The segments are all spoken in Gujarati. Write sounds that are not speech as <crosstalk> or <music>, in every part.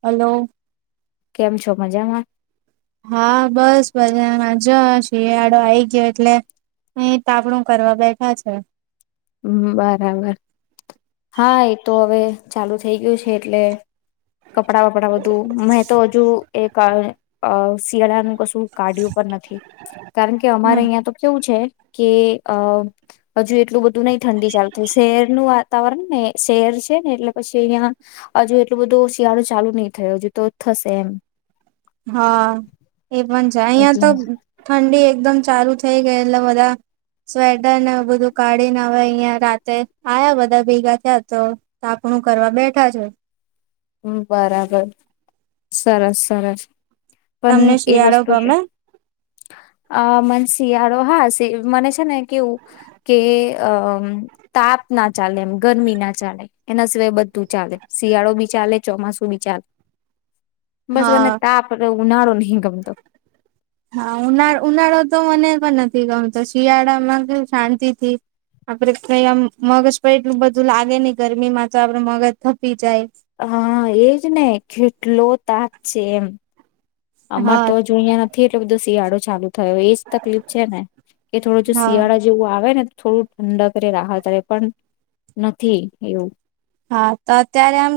હલો. કેમ છો મજામાં. હા બસ બધાંમાં મજોઆ શિયાળો આઈ ગયો છે એટલે અહી તાપણું કરવા બેઠા છે. બરાબર હા એતો હવે ચાલુ થઈ ગયું છે એટલે... કપડા વપડા બધું મેં તો હજુ એક અ શિયાળાનું કશું કાઢ્યું પણ નથી કારણ કે અમારે અહિયાં તો કેવું છે... કે અ હજુ એટલું બધું... ઘુ નહી ઠંડી ચાલુ થ શહેરનું વાતાવરણ ને શહેર છે ને એટલે પછી અહીંયા હજુ એટલું બધું શિયાળું ચાલુ નહી થયું હજુ તો થશે એમ. હા. એ પણ જાય અહિયાં એટલે. તો ઠંડી એકદમ ચાલુ થઈ ગય એટલે બધા સ્વેટર ને બધું કાઢીને હવે અહિયાં રાતે આવ્યા બધા ભેગા થયા તો તાપણું કરવા બેઠા છે. હમ્ બરાબર સરસ સરસ. પણ તમને એ શિયાળો વસ્તુ કે ગમે? મ.. <unintelligible> શિયાળો હા મને છે ને કેવું કે અ તાપ ના ચાલે એમ ગરમી ના ચાલે એના સિવાય બધું ચાલે શિયાળો બી. ચાલે ચોમાસું વિ ચાલે.. બસ મને હા. તાપ.. <unintelligible> ઉનાળો નહી ગમતો. હા ઉનાળ ઉનાળો તો મને પણ નથી ગમતો શિયાળામાં કેવુશાંતિ થી આપડે કઇ આમ મગજ પણ એટલું બધું લાગે નહી ગરમી માં તો આપડે મગજ ભપી જાય. હા એજ ને કેટલો તાક છે એમ. અમાર હા તો હજુ અઈયા નથી એટલે બધો શિયાળો.. ચાલું.. થયો એજ તકલીફ છે ને કે થોડો જો હા શિયાળા જેવું આવે ને. થોડું ઠંડક રે રાહત રે પણ નથી એવું.. હા તો અત્યારે આમ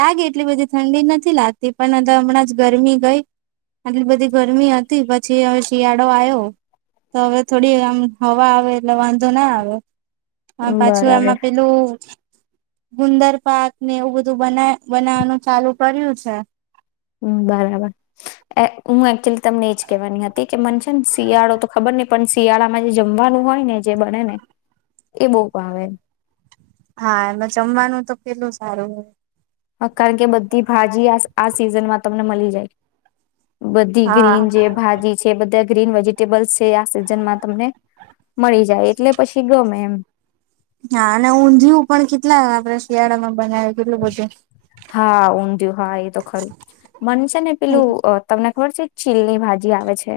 લાગી એટલી બધી ઠંડી નથી લાગતી પણ હમણાં જ ગરમી ગઈ આટલી બધી ગરમી હતી પછી હવે શિયાળો આવ્યો તો હવે થોડી આમ હવા આવે એટલે વાંધો ના આવે. હ પાછું બરાબર એમાં પેલું. ગુંદર પાક ને એવું બધું બના બનાવાનું ચાલુ કર્યું છે. હ બરાબર એ હું એકચુલી તમને એજ કેવાની હતી કે મન છે ને શિયાળો તો ખબર નહીં પણ શિયાળામાં જે જમવાનું હોય ને જે બને ને એ બહુ ભાવે. હા એમાં જમવાનું તો કેટલું સારું હોય. કારણ કે બધી ભાજી આ આ સિઝનમાં તમને મલી જાય.. બધી હા ગ્રીન જે ભાજી છે બધાય... ગ્રીન વેજીિટેબલ્સ છે આ સિઝનમાં તમને મળી જાય એટલે પછી ગમે એમ્ હા અને ઊંધિયું પણ કેટલા આપડે શિયાળામાં બનાવે કેટલું બધું. હા ઊંધિયું હા એ તો ખરું મન છે ને પેલું તમને ખબર છે. ચીલની ભાજી આવે છે..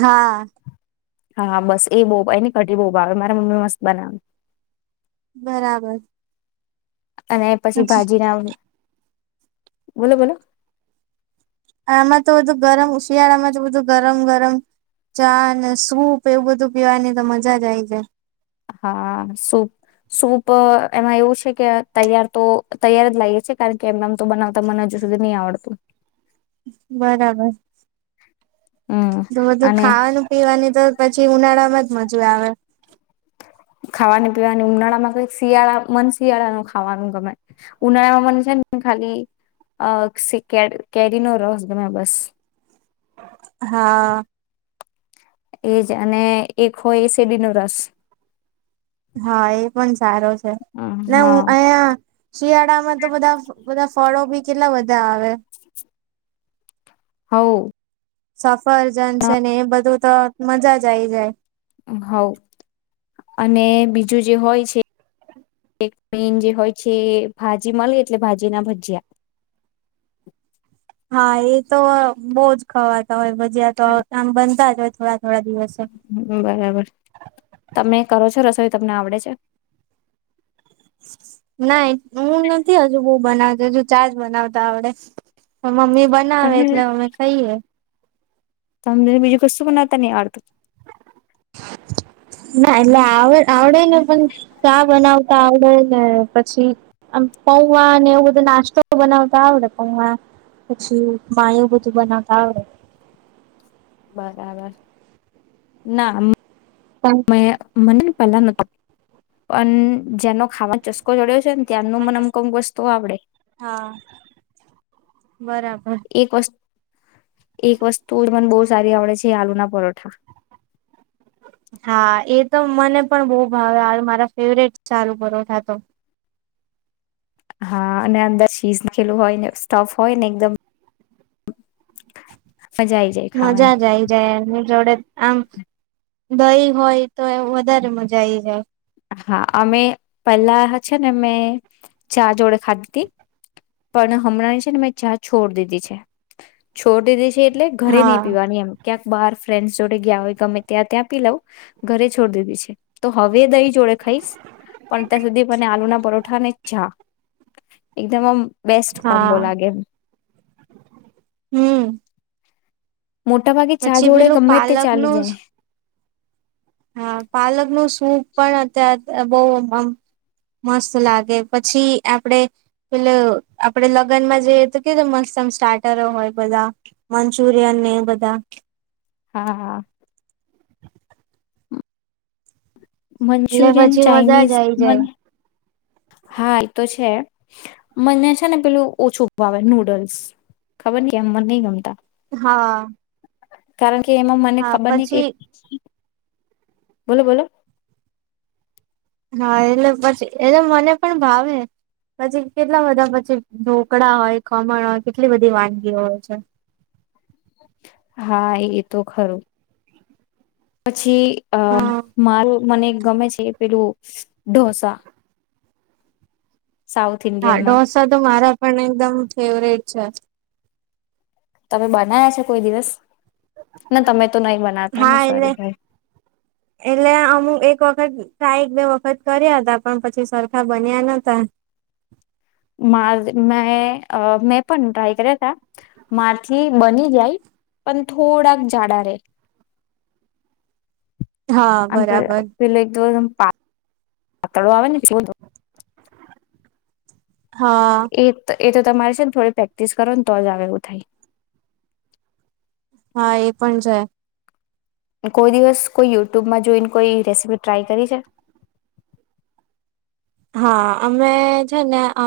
હા. હા બસ એ બહુ એની કઢી બહુ ભાવ મારા મમ્મી મસ્ત બનાવે.. બરાબર. અને પછી ભાજી ના. બોલો-બોલો આમાં તો બધું ગરમ શિયાળામાં તો બધું ગરમ-ગરમ ચા ને સૂપ એવું બધું પીવાની તો મજા જ આ આવી જાય. હા સૂપ.. સૂપ એમાં એવું છે કે તૈયાર તો તૈયાર જ લાઇએ છે કારણ કે એમનેમ તો બનાવતા મને હજુ સુધી નહી આવડતું. બરાબર હમ તો બધું અને ખાવાનું પીવાનું તો પછી ઉનાળામાં જ મજા આવે ખાવાને પીવાની ઉનાળામાં કઈક શિયાળા મન શિયાળા ન ખાવાનું ગમે ઉનાળામાં મને છે ને ખાલી કે કેરીનો રસ ગમે બસ. હા. એજ અને એક હોય એ શેરડી નો રસ. હા એ પણ સારો છે હમ, ને હું હા અહયા. શિયાળામાં તો બધા બધા ફળો બી કેટલા બધા આવે. હઓ. સાફ. ફરજન છે ને એ બધું. તો મજા જ આવી જાય. હ અને બીજું જે હોય છે. હ. એક મેન જે હોય છે ભાજી મળે એટલે ભાજી ના ભજીયા. હા એ તો બહુજ ખાવાતા હોય. જીયા તો હમ, આમ બનતા જ હોય. થોડા <inaudible> બરાબર તમે કરો છો રસ તોય તમને આવડે છે. ના હું નથી હજુ બહ બનાવતો હજુ ચાજ બનાવતા આવડે. મમ્મી બનાવે એટલે અમે ખઈએ. તમ બીજું કસ્શું બનાતા નહી આડતુ. ના એ એટલે આવ આવડે ને પણ ચા બનાવતા આવડે. ને પછીઆમ પૌવા અને એવું બધું નાસ્તો બનાવતા આવડે પૌવા પછી માયું બધું બનાવતા આવડે. બરાબર ના. પણ <inaudible> મને પહેલા નથી પણ જેનો ખાવાનો ચસ્કો જડ્યો છે ને્ ત્યાંનું મનમકક વસ્તતો આવડે. હા બરાબર. એક વસ્તુ એક વસ્તુ મને બહુ સારી આવડે છે આલુના પરોઠા. હા એ તો મને પણ બહુ ભાવે મારા ફેવરેટ સારું પરોઠા તો. હા અને અંદર શીઝ નાખેલું હોય ને સ્ટફ હોય ને એકદમ્ આઈ જાય મજા જ આ ખાવાની આવી જાય જોડે. આમ દહી હોય તો એ વધારે મજા આઈ જાવ. હા અમે પહેલા છે ને મેં ચા જોડે ખાધી તી પણ હમણાંની છે ને મેં ચા છોડી દીધી છે. છોડી દીધીછ એટલે ઘરે નહી હા પીવાની એમ ક્યાંક બહાર ફ્રેન્ડસ જોડે ગયા હોય ગમે ત્યાં ત્યાં પી લઉ ઘરે છોડી દીધી છે તો હવે દઈ જોડે ખાઈશ. પણ અત્યાર સુધી મને આલુ ના પરોઠા અને ચા એકદમ આમ બેસ્ટ કોમ્બો હા. લાગે એમ હમ મોટા ભાગે ચા પછી જોડે પેલું ગમે તે પાલક ચાલી નું જાય. હા પાલક નું સૂપ પણ અત્યારે બઉ આમ મસ્ત લાગે પછી આપડે પેલે આપડે લગ્નમાં જઈ તો કેવા મસ્ત આમ સ્ટાર્ટરો હોય બધા, મંચુરિયન ને એ બધા. હા હા એટલે મંચુરિયન, પછી મજા જ ચાઈનીઝ આઈ મ જાય હા, એતો છે. મને છે, ને પેલું ઓછું ભાવે નૂડલ્સ ખબરની કેમ મને નઈ ગમતા. હા, કારણ કે.. કે એમાં મને હા ખબર નઈ, પછી કઈ બોલો, બોલો, હા, એટલે પછી એટલે મને પણ ભાવે પછી, કેટલા બધા પછી, ઢોકળા હોય, ખમણ હોય, કેટલી બધી વાનગીઓ હોય છે. હા, એ તો ખરું. પછી, અ હા મારુ, મને એક ગમે છે. પેલું ઢોસા. સાઉથ હા, ઇન્ડિયનમાં ઢોસા તો મારા પણ એકદમ ફેવરેટ. છે. તમે બનાવ્યા છે, કોઈ દિવસ. ના તમે તો નહી બનાવતા ને હા, એટલે સોરી ભાઈ એટલે અમુક એક વખત ટ્રાય એક બે વખત કર્યા હતા. પણ પછી, સરખા બન્યા નતા. માર મે એ મેં પણ ટ્રાય કર્યા તા. મારથી બની જાય પણ થોડાક જાડા રે. હા આપણે બરાબર પેલે ધોર પાતળો આવેને હ, એ એ તો તમારે છે, ને થોડી પ્રેક્ટિસ કરોને તો જ આવે એવું થાય. હા એ પણ છે. કોઈ દિવસ કોઈ યુટૂબમાં જોઈને કોઈ રેસીપી ટ્રાય કરી છે? હા અમે છે ને અ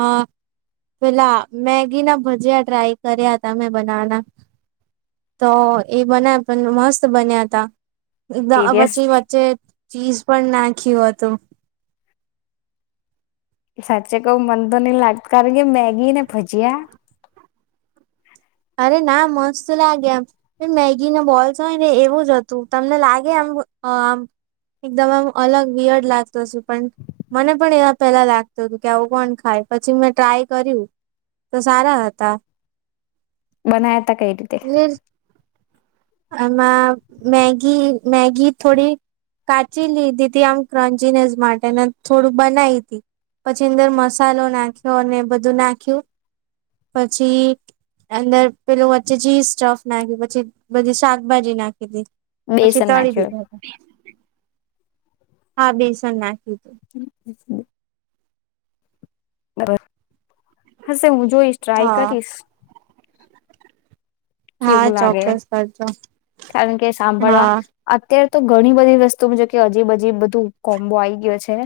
પેલા મેગી ના ભજીયા ટ્રાય કર્યા તા મેં બનાવાના તો એ બનાયા પણ મસ્ત બન્યા તા <unintelligible> સિરિયસ પછી વચ્ચે ચીઝ પણ નાખ કે વાતો સાચે કઉ મને તો નઈ લાગ કારણ કે મેગી ને ભજીયા અરે ના મસ્ત લાગે આમ મેગીના બોલ્સ હોય ને એવું જ હતું. તમને લાગે આમ અ-આમ એકદમ આમ અલગ વિયડ લાગતું હશે પણ મને પણ એવા પેલા લાગતું હતું કે આવું કોણ ખાય પછી મેં ટ્રાય કર્યું તો સારા હતા. બનાયા તા કઈ રીતે? એટલે આમાં મેગી મેગી થોડી કાચી લીધી તી આમ ક્રંચીનેશ માટે અને થોડુંક બનાઈતી પછી અંદર મસાલો નાખ્યો અને એ બધું નાખ્યું. પછી અંદર પેલું વચ્ચે ચીઝ સ્ટફ નાખ્યું પછી બધી શાકભાજી નાખીતી. પછી બેસન તળી નાખ્યો દીધા હતા. હા બેસન નાખી. <unintelligible> <inaudible> હશે હું જોઈશ ટ્રાય હા. કરીશ. હા કેવું લાગે? ચોક્કસ કરજો <inaudible> કારણ કે સાંભળવા હા અત્ય તો ઘણી બધી વસ્તુ જો કે અજીબ અજીબ બધું કોમ્બો આઈ ગયો છે.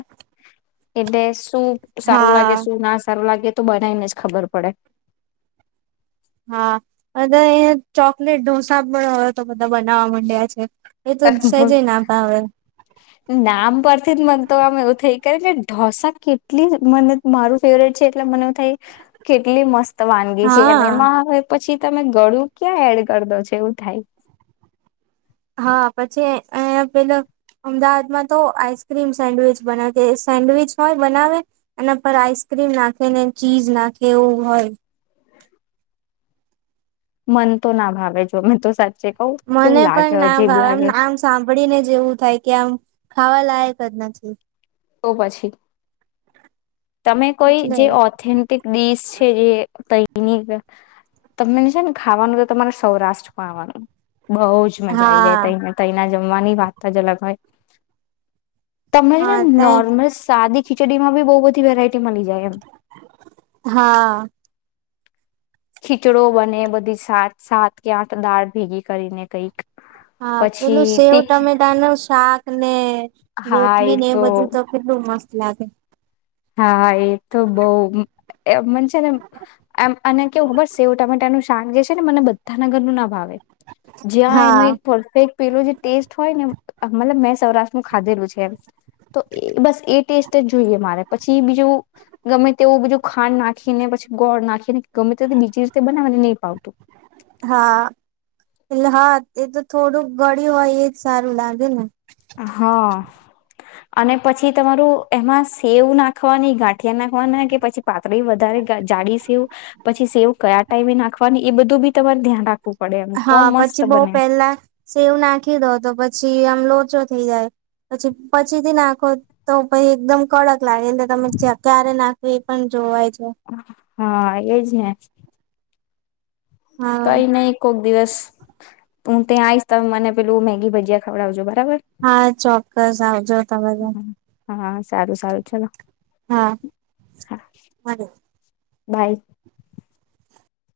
એટલે <unintelligible> સારું લાગે હા શું ના સારું લાગે તો બનાઇને જ ખબર પડે. <inaudible> હા અને ઈ ચોકલેટ ઢોસા પણ હવે તો બધ બનાવવા માંડ્યા છે એ તો છેજ ના ભાવે નામ પરથી જ મન તો આમ એવું થઈ થયકે ઢોસા કેટલી મને મારું ફેવરેટ છે એટલે મને એવુથાય કેટલી મસ્ત વાનગી છે એમ હા. એમાં આવે પછી તમે ગળું ક્યાં એડ કર દોછ એવું થાય. હા પછી અયા પેલા અમદાવાદમાં તો આઈસક્રીમ સેન્ડવીચ બનાતે સેન્ડવીચ હોય બનાવે અને પર આઈસ્ક્રીમ નાખે ને ચીઝ નાખે એવું હોય. મન તો ના ભાવે જો મેં તો સા મને પણ ના ભાવે આમ નામ સાંભળીને જેવું થાય કે આમ ખાવા લાયક જ નથી. તો પછી. તમે કોઈ એટલે જે ઓથેન્ટિક ડિશ છે એ કઈ <unintelligible> તમનને છે ને ખાવાનું એ તો તમારે સૌરાષ્ટ્રમાં આવવાનું. બઉુ જ મજા આઈ જાય હા તૈને તૈના જમવાની વાત જ અલગ હોય. તમને હા ત નોર્મલ સાદી ખિચડીમાં બૌ બ <unintelligible> વેરાઈ ટી મલી જાય એમ. હા ખીચડો બને બધી સાત સાત કે આઠ દાળ ભેગી કરીને કઈક. હા પછી પેલું સેવ તીખ ટમેટા નો શાક. અને રોટલી ને એ બધું તો કેટલું મસ્ત <unintelligible> લાગે. હા એ તો બહુ અ મને છે ને એમ અને કેવું ખબર સેવ ટામેટાનું શાાન જે છે ને મને બધા ના ઘરનું ના ભાવે. જ્યાં હા એનું એક પરફેક્ટ પેલુ જે ટેસ્ટ હોય ને. મતલબ મેં સૌરાષ્ટ્ર નું ખાધેલું છે એમ તો એ બસ એ ટેસ્ટ જ જોઈએ મારે. પછી બીજું ગમે તેવું બીજું. ખાંડ નાખીને પછી ગોળ નાખીને ગમે તે બીજી રીતે બનાવાને નહી પાવતું. હા એટલે હા એ તો થોડુંક ગળ્યું હોય એજ સારું લાગે ને. હા અને પછી તમારું એમાં સેવ નાખવાની ગાંઠિયા નાખવાના કે પછી પાતળી વધારે જાડી સેવ પછી સેવ કયા ટાઈમે નાખવાની એ બધું બી તમારે ધ્યાન રાખવું. પડે એમ તો હા પછી મસ્ત બઉ બને પેલા સેવ નાખી દો તો પછી. લોચો થઈ જાય પછી પછી થી નાખો તો પ એકદમ કડક. લાગી તમે ચકારે ના એ પણ જોવાય. છે. <unintelligible> હા એજ ને. હા કઈ નહી કોક દિવસ. હું ત્યાં આવીશ ત મને પેલું મેગી ભજીયા ખવડાવજો બરાબર હા ચોક્કસ આવજો તમે હા સારું સારું ચલો હા. હા બાય.